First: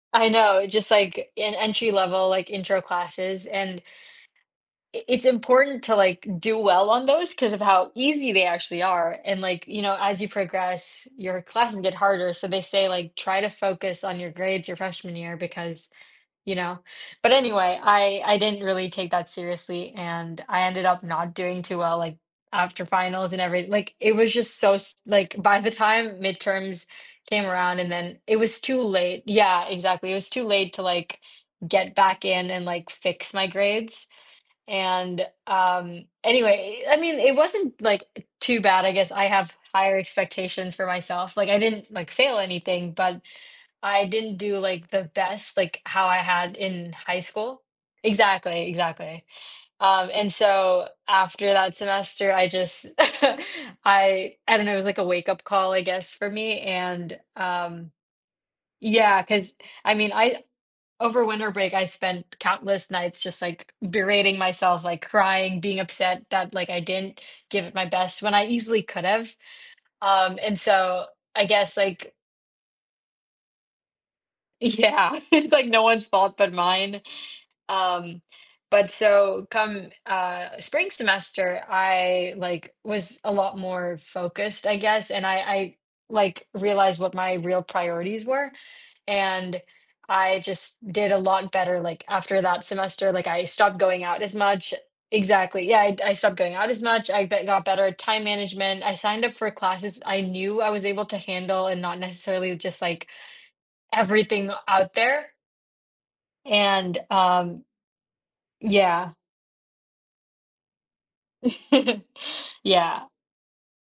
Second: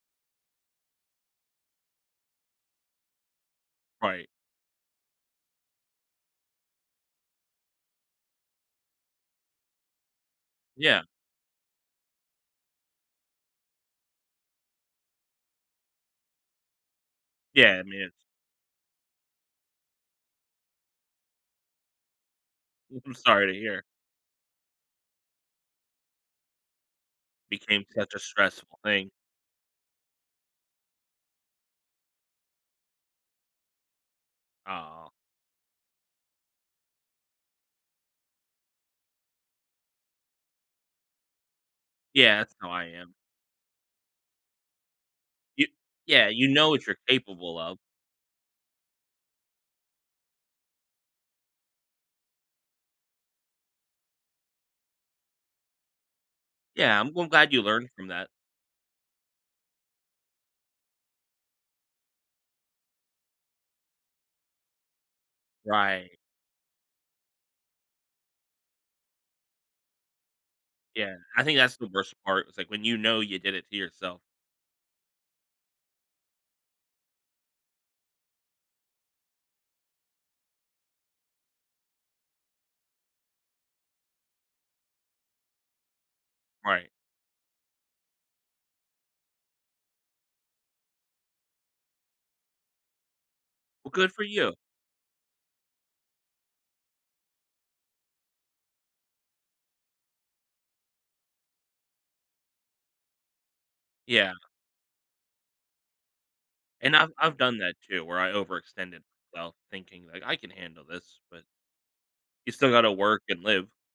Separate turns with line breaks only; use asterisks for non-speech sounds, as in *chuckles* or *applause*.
I know, it's just, like, an entry-level, like, intro classes and
Right.
i it's important to, like, do well on those 'cause of how easy they actually are and like, you know, as you
Yeah.
progress your classes get harder, so they say, like, try to focus on your grades your freshman year because, you know but
Yeah,
anyway,
I mean,
I
it's
I didn't really take that seriously and I ended up not doing too well, like, after
M I'm
finals and
sorry to
every
hear.
like, it was just so s like, by the time midterms came around
Became
and
such
then,
a
it was
stressful
too
thing.
late yeah, exactly, it was too late to, like, get back in and, like, fix my grades
Aw.
and, um, anyway I mean, it wasn't, like, too bad, I guess I have higher expectations for myself, like, I didn't, like, fail
Yeah, that's how I
anything,
am.
but I didn't do, like, the best
You
like, how I
yeah, you
had
know what
in
you're
high
capable
school
of.
Exactly, exactly, um, and so after that semester, I just *laughs* I I don't know, it was, like, a wake-up call, I guess, for me,
Yeah, I'm
and
g glad you learned
um
from that.
Yeah, 'cause I mean I over winter break I spent countless nights just, like, berating myself, like, crying, being
Right.
upset that, like, I didn't give it my best when I easily could have, um, and so,
Yeah, I
I
think
guess,
that's the
like
worst part, was like, when you know you did it to yourself.
Yeah, *chuckles* it's, like, no one's fault but mine, um, but so, come, uh, spring semester, I like, was a lot more focused, I guess, and I I, like,
Right.
realized what my real priorities were, and I just did a lot better, like, after that semester, like, I stopped
Well,
going
good
out
for
as
you.
much exactly, yeah, I I stopped going out as much, I be got better at time management, I signed up for classes I knew I was able to handle and not necessarily just, like,
Yeah.
everything out there.
And
And,
I've I've done
um
that too, where I overextended
Yeah.
myself, thinking, like, "I can handle this," but
*chuckles*
you still gotta
Yeah.
work and live.